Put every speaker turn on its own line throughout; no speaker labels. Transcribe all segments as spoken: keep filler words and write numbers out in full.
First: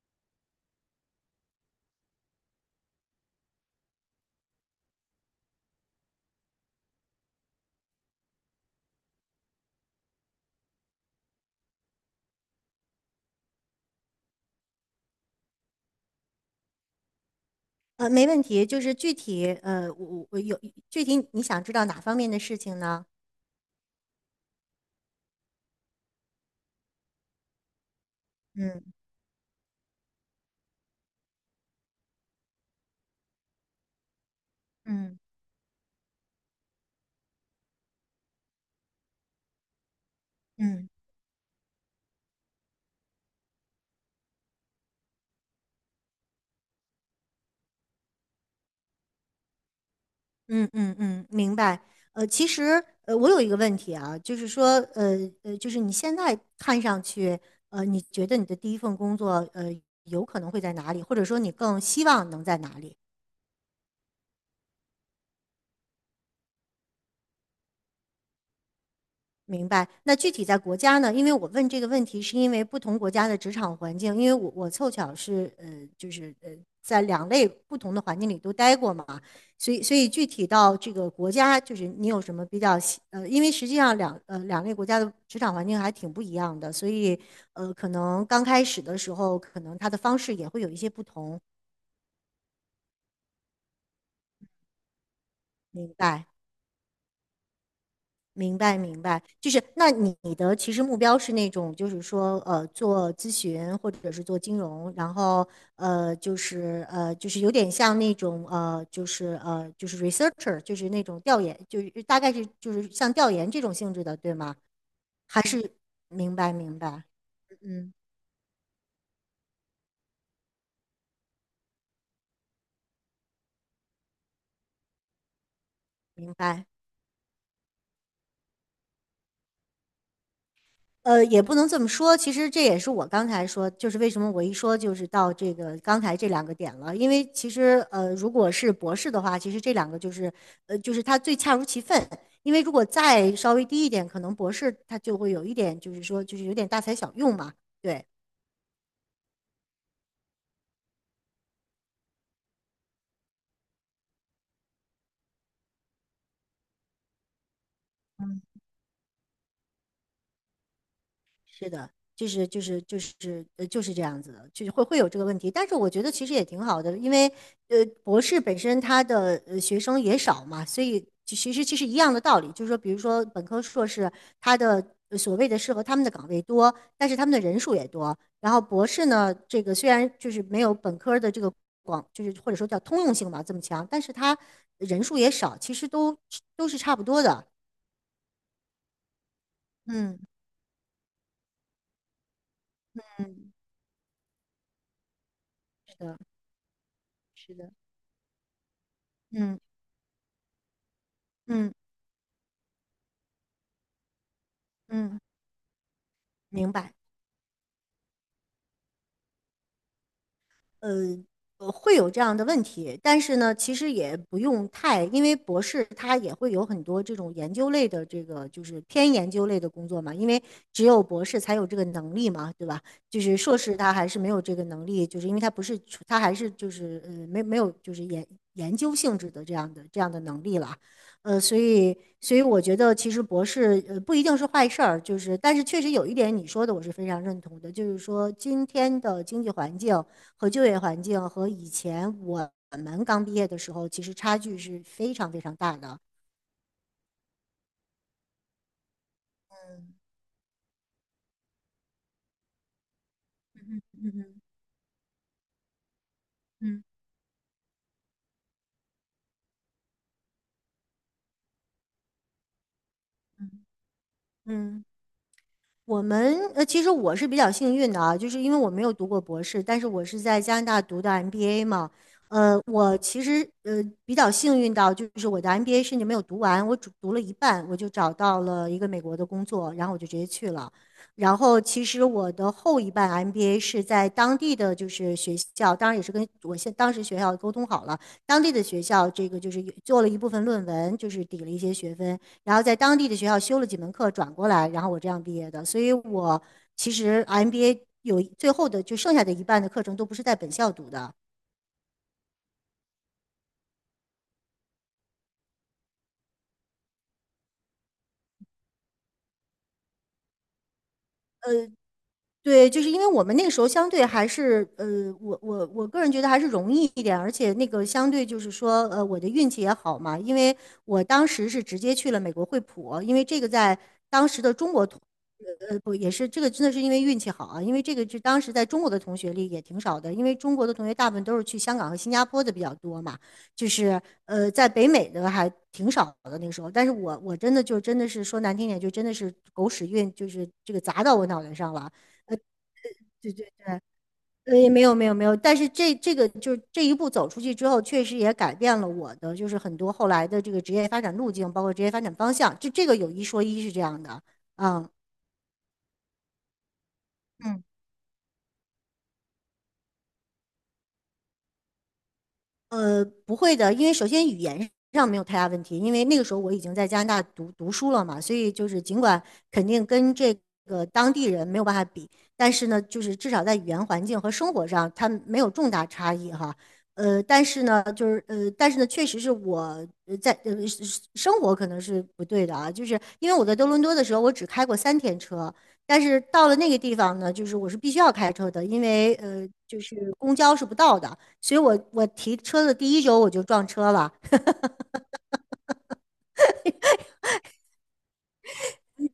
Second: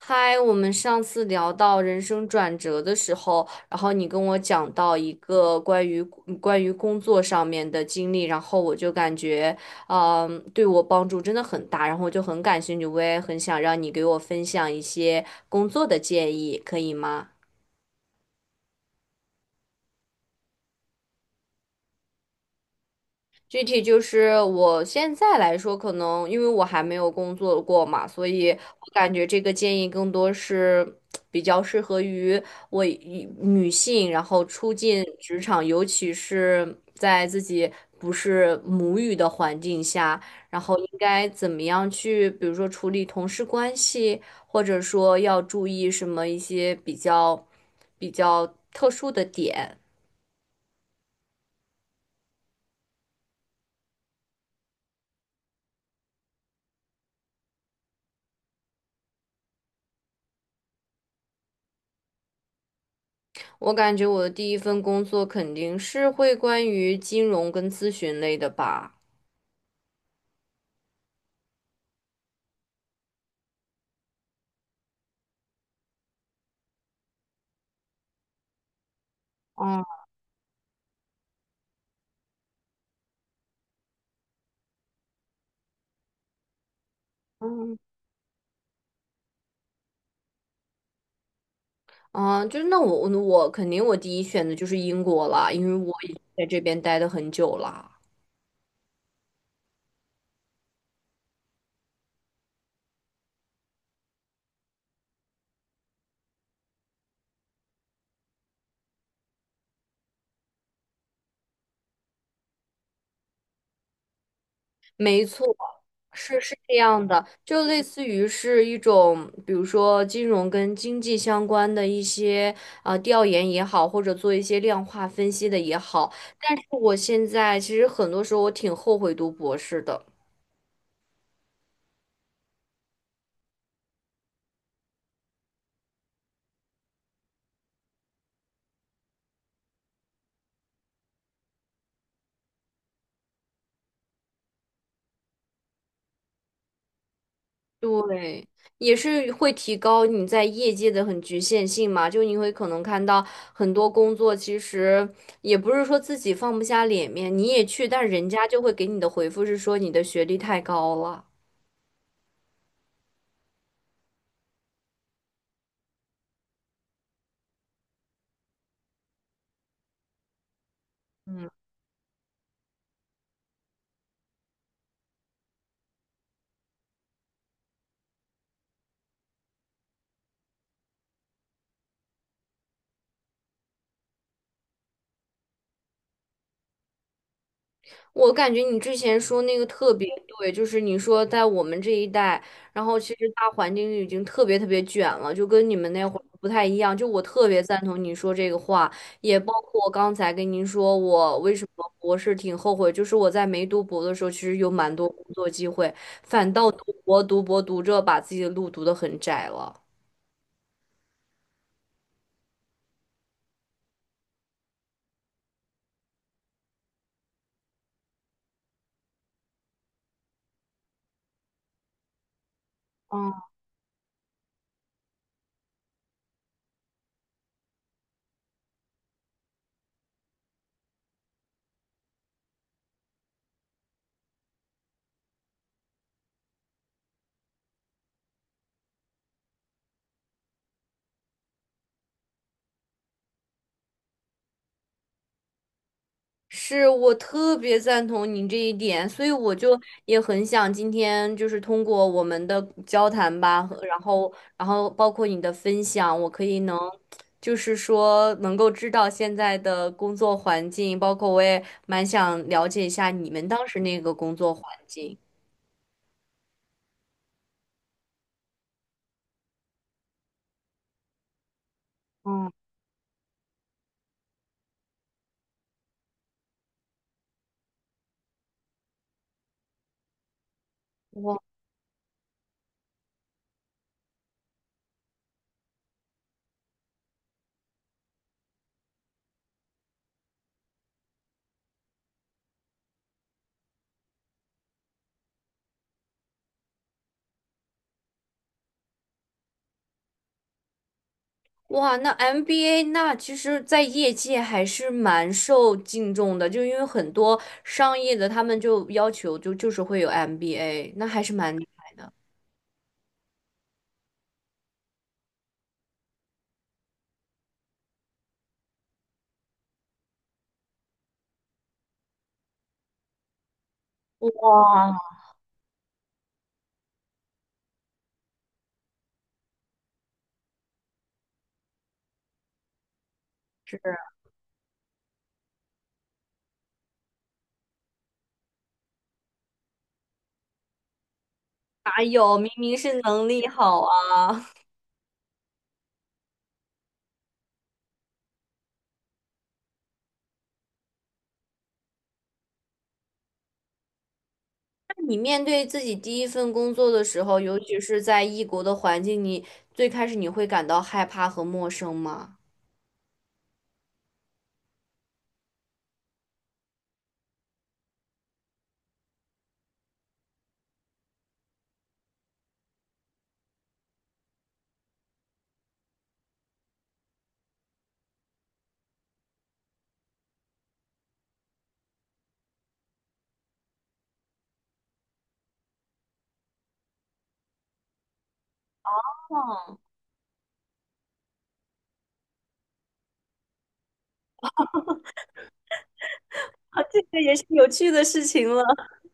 嗨，我们上次聊到人生转折的时候，然后你跟我讲到一个关于关于工作上面的经历，然后我就感觉，嗯，对我帮助真的很大，然后我就很感兴趣，我也很想让你给我分享一些工作的建议，可以吗？
呃，没问题。就是具体，呃，我我我有具体你想知道哪方面的事情呢？
具体就是我现在来说，可能因为我还没有工作过嘛，所以我
嗯
感觉这个建议更多是比较适合于我一女性，然后初进
嗯
职场，尤其是在自己不是母语的环境下，然后
嗯
应该怎么样去，比如说处理同事关系，或者说要注意什么一些比较比较特殊的点。
嗯嗯嗯，明白。呃，其实，呃，我有一个问题啊，就是说，呃呃，就是你现在看上去，呃，你觉得你的第一份工作，呃，有可能会在哪里，或者说你更希望能在哪里？
我感觉我的第一份工作肯定是会关于金融跟咨询类的吧。
明白。那具体在国家呢？因为我问这个问题，是因为不同国家的职场环境，因为我我凑巧是呃，就是呃，在两类不同的环境里都待过嘛，所以
哦，
所以具体到这个国家，就是你有什么比较喜呃，因为实际上两呃两类国家的职场环境还挺不一样的，所以呃，
嗯，
可能刚开始的时候，可能它的方式也会有一些不同。
啊，就是那我我我肯定我第一选的就是英国了，因为
明
我已经
白。
在这边待的很久了。
明白，明白，就是那你的其实目标是那种，就是说，呃，做咨询或者是做金融，然后呃，就是呃，就是有点像那种呃，就是呃，就是 researcher,就是那种调研，就是大概是就是像调研这种性质的，对吗？
没
还
错，
是明
是
白，
是这
明白，
样的，就类
嗯，
似于是一种，比如说金融跟经济相关的一些啊、呃调研也好，或者做一些量化分析的也好。
明
但是
白。
我现在其实很多时候我挺后悔读博士的。
呃，也不能这么说。其实这也是我刚才说，就是为什么我一说就是到这个刚才这两个点了。因为其实呃，如果是博士的话，其实这两个就是呃，就是他最恰如其分。因为如果再稍微低一点，可能博士他就会有一点，就是说就是有点大材小用嘛。对，
对，也是会提高你在业界的很局限性嘛，就你会可能看到很多工作，其实也不是说自己放不下脸面，你也去，但人家就会给你的回复是说你的学历太高了。
是的，就是就是就是呃就是这样子的，就是会会有这个问题。但是我觉得其实也挺好的，因为呃博士本身他的呃学生也少嘛，所以其其实其实一样的道理，就是说比如说本科硕士他的。呃所谓的适合他们的岗位多，但是他们的人数也多。然后博士呢，这个虽然就是没有本科的这个广，就是或者说叫通用性吧这么强，但是他人数也少，其实都都是差不多的。
我感觉你之前说那个特别
嗯
对，就是你说在我们这一代，然后其实大
嗯，
环境已经特别特别卷了，就跟你们
是
那会
的，
儿不太一样。就我特
是
别
的，
赞同你说这个话，也包
嗯
括我刚才跟您说我为什
嗯
么博士挺后悔，就是我在没读博的时候，其实有蛮多
嗯。
工作机会，反倒
明
读
白。
博读博读着把自己的路读得很窄了。
呃，呃会有这样的问题，但是呢，其实也不用太，因为博士他也会有很多这种研究类的这个就是偏研究类的工作嘛，因为只有博士才有这个能力嘛，对吧？就是
嗯。
硕士他还是没有这个能力，就是因为他不是他还是就是呃没没有就是研研究性质的这样的这样的能力了，呃，所以所以我觉得其实博士呃不一定是坏事儿，就是但是确实有一点你说的我是非常认同的，就是说今天的经济环境和就业环境和以前我们刚毕业的时候，其实差距是非常非常大的。
是我特别赞同你这一点，所以我就
嗯
也很想今天就是通过我们的交谈吧，和然后然后包括你的分享，我可以能
嗯
就是说能够知道现在的工作环境，包括我也蛮想了解一下你们
嗯。
当时那个工作环
嗯，
境。
我们呃，其实我是比较幸运的啊，就是因为我没有读过博士，但是我是在加拿大读的 M B A 嘛。
嗯，
呃，我其实呃比较幸运到，就是我的 M B A 甚至没有读完，我只读了一半，我就找到了一个美国的工作，然后我就直接去了。然
我。
后其实我的后一半 M B A 是在当地的就是学校，当然也是跟我现当时学校沟通好了，当地的学校这个就是有做了一部分论文，就是抵了一些学分，然后在当地的学校修了几门课，转过来，然后我这样毕业的。所以我其实 M B A 有最后的就剩下的一半的课程都不是在本校读的。
哇，那 M B A 那其实，在业界还是蛮受敬重的，就因为很多商业的他们就要求就就是会有 M B A，那还是
呃，
蛮厉害的。
对，就是因为我们那个时候相对还是，呃，我我我个人觉得还是容易一点，而且那个相对就是说，呃，我的运气也好嘛，因为我当时是直接去了美国惠普，因为这个在当时的中国
哇，
同呃，不也是这个真的是因为运气好啊，因为这个是当时在中国的同学里也挺少的，因为中国的同学大部分都是去香港和新加坡的比较多嘛，就
是，
是呃，在北美的还挺少的那个时候，但是我我真的就真的是说难听点，就真的是狗屎运，就是这个砸到我脑袋上了。
哪有？明明是能
就就。
力好啊！
呃，也没有没有没有，但是这这个就是这一步走出去之后，确实也改变了我的就是很多后来的这个职业发展路径，包括职业发展方向。这这个有一说一是这样的。嗯，
那你面对自己第一份工作的时候，尤其是在异国的环境，你最开始你会感到害怕和陌生吗？
呃，不会的，因为首先语言上没有太大问题，因为那个时候我已经在加拿大读读书了嘛，所以就是尽管肯定跟这个当地人没有办法比，但是呢，就是至少在语言环境和生活上，它没有重大差异哈。呃，但是呢，就是呃，但是呢，确实是我呃在呃是生活可能是不对的啊，就是因为我在多伦多的时候，我只开过三天车，但是到了那个地方呢，就是我是必须要开车的，因为呃
哦，
公交是不到的，所以我我提车的第一周我就撞车了，
啊，这个也是有趣的事情了。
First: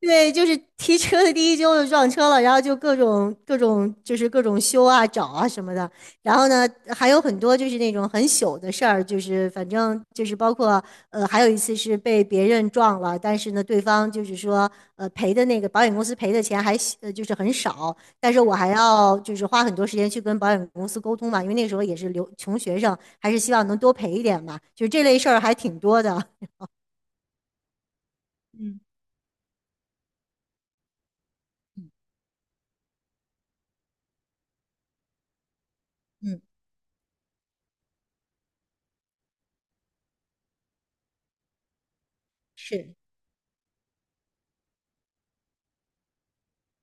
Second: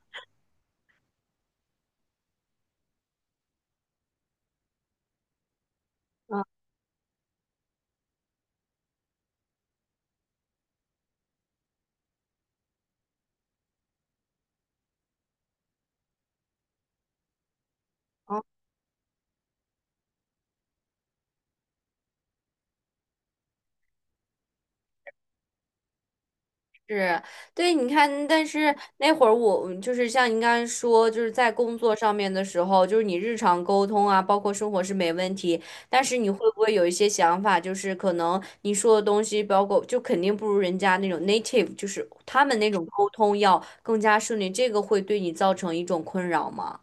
对，就是提车的第一周就撞车了，然后就各种各种就是各种修啊、找啊什么的。然
嗯
后呢，还有很多就是那种很糗的事儿，就是反正就是包括呃，还有一次是被别人撞了，但是呢，对方就是说呃赔的那个保险公司赔的钱还呃就是很少，但是我还要就是花很多时间去跟保险公司沟通嘛，因为那时候也是留穷学生，还是希望能多赔一点嘛，就是这类事儿还挺多的。
是，对，你看，但是
嗯
那会儿我就是像您刚才说，就是在工作上面的时候，就是你日常沟通啊，包括生活是没问题，但是你会
嗯，
不会有一些想法，就是可能你说的东西，包括就肯定不如人家那种 native，就是他们那种
是。
沟通要更加顺利，这个会对你造成一种困扰吗？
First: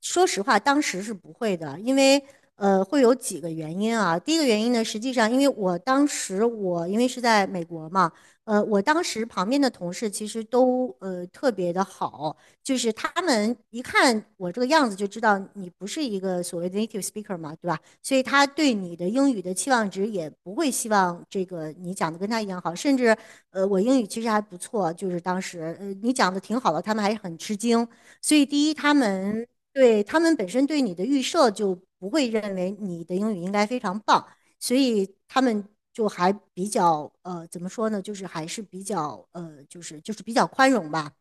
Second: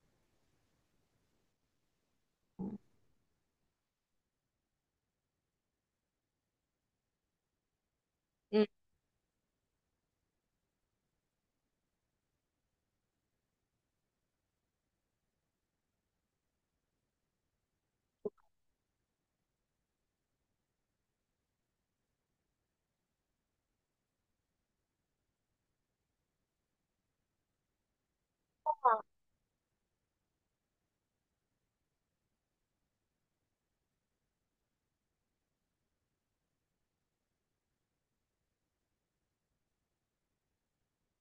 说实话，当时是不会的，因为呃，会有几个原因啊。第一个原因呢，实际上因为我当时我因为是在美国嘛，呃，
嗯。
我当时旁边的同事其实都呃特别的好，就是他们一看我这个样子就知道你不是一个所谓的 native speaker 嘛，对吧？所以他对你的英语的期望值也不会希望这个你讲的跟他一样好，甚至呃，我英语其实还不错，就是当时呃你讲的挺好的，他们还是很吃惊。所以第一，他们对，他们本身对你的预设就不会认为你的英语应该非常棒，所以他们就还比较呃，怎么说呢，就是还是比较呃，就是就是比较宽容吧。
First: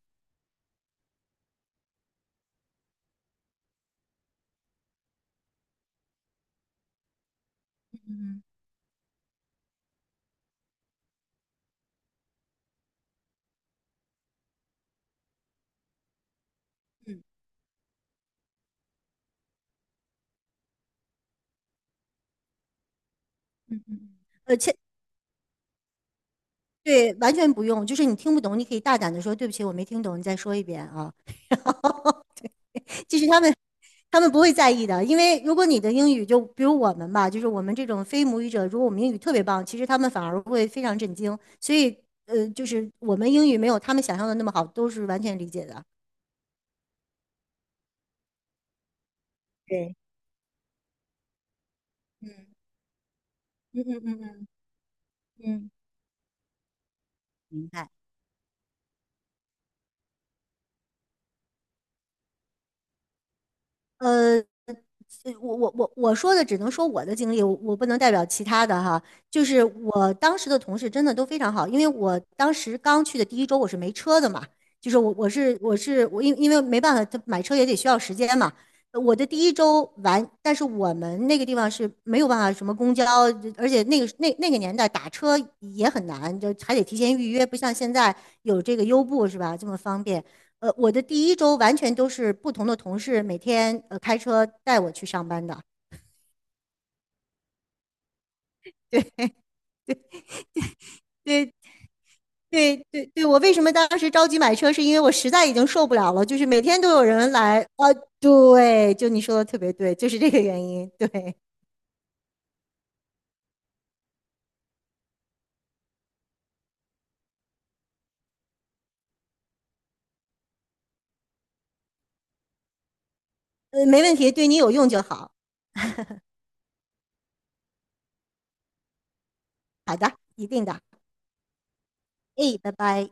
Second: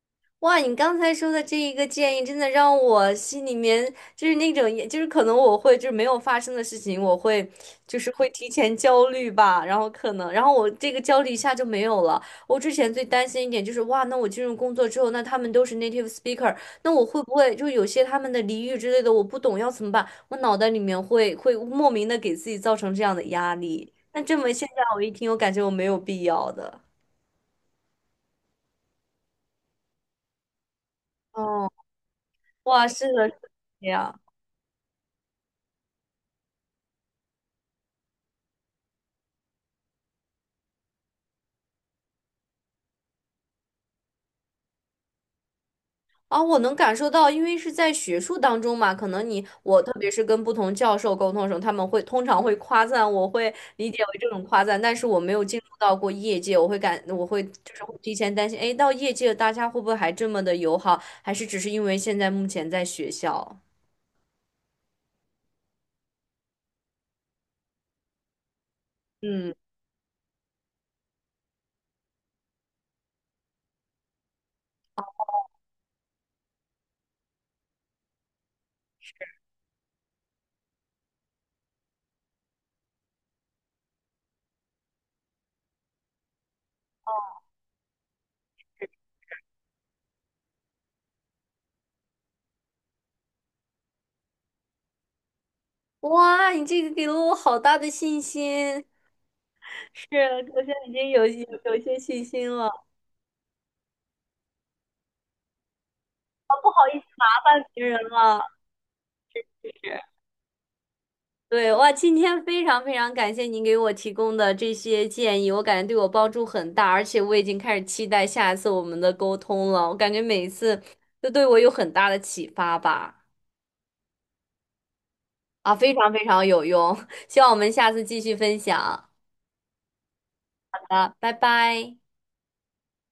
哇，你刚才说的这一个建议，真的让我心里面就是那种，也就是可能我会就是没有发生的事情，我会就是会提前焦虑吧，然后可能，然后我这个焦虑一下就没有了。我之前最担心一点就是，哇，那我进入工作之后，那他们都是 native speaker，那我会
嗯，
不会就有些他们的俚语之类的我不懂要怎么办？我脑袋里面会会莫名的给自己造成这样的压力。那这么
而
现
且
在我一听，我感觉我没有必要的。
对，完全不用，就是你听不懂，你可以大胆的说对不起，我没听懂，你再说一遍啊。
哦，哇，是
其
的，
实
是
他们
这样。
他们不会在意的，因为如果你的英语就比如我们吧，就是我们这种非母语者，如果我们英语特别棒，其实他们反而会非常震惊。所以呃，就是我们英语没有他们想象的那么好，都是完全理解的。
啊，我能感受到，因为是在学术当中嘛，可能你我特
对，
别是跟不同教授沟通的时候，他们会通常
嗯
会夸赞，我会
嗯
理解
嗯
为
嗯
这种
嗯
夸赞，但是我没有进入
嗯，
到过业界，我会感我会
明
就是
白。
会提前担心，哎，到业界大家会不会还这么的友好，还是只是因为现在目前在学校？
呃，所以我我我我说的只能说我的经历，我我不能代表其他的哈。就
嗯，
是我当时的同事真的都非常好，因为我当时刚去的第一周我是没车的嘛，就是我我是我是我因因为没办法，他买车也得需要时间嘛。呃我的第一周完，但是我们那个地方是没有办法什么公交，而且那个那那个年代打车也很难，就还得提前预约，不像现在有这个优步是吧，这么方便。呃，我的第一周完全都是不同的同事每天呃开车带我去上班的。
哇，你这个给了我好大的信心，是，我现在已经有
对
有有一些信心了，麻
对对对，我为什么当时着急买车，是因为我实在已经受不了了，就是每天都有人来。
烦别
啊，
人了。
对，就你说的特别对，就是这个原因。对，
对，哇，今天非常非常感谢您给我提供的这些建议，我感觉对我帮助很大，而且我已经开始期待下一次我们的沟通了。我感觉每一次都对我有很大的启发吧，
呃，没问题，对你有用就好。
啊，非常非常有用，希望我们下次继续分享。
好的，一定
好
的。
的，拜拜。
哎，拜拜。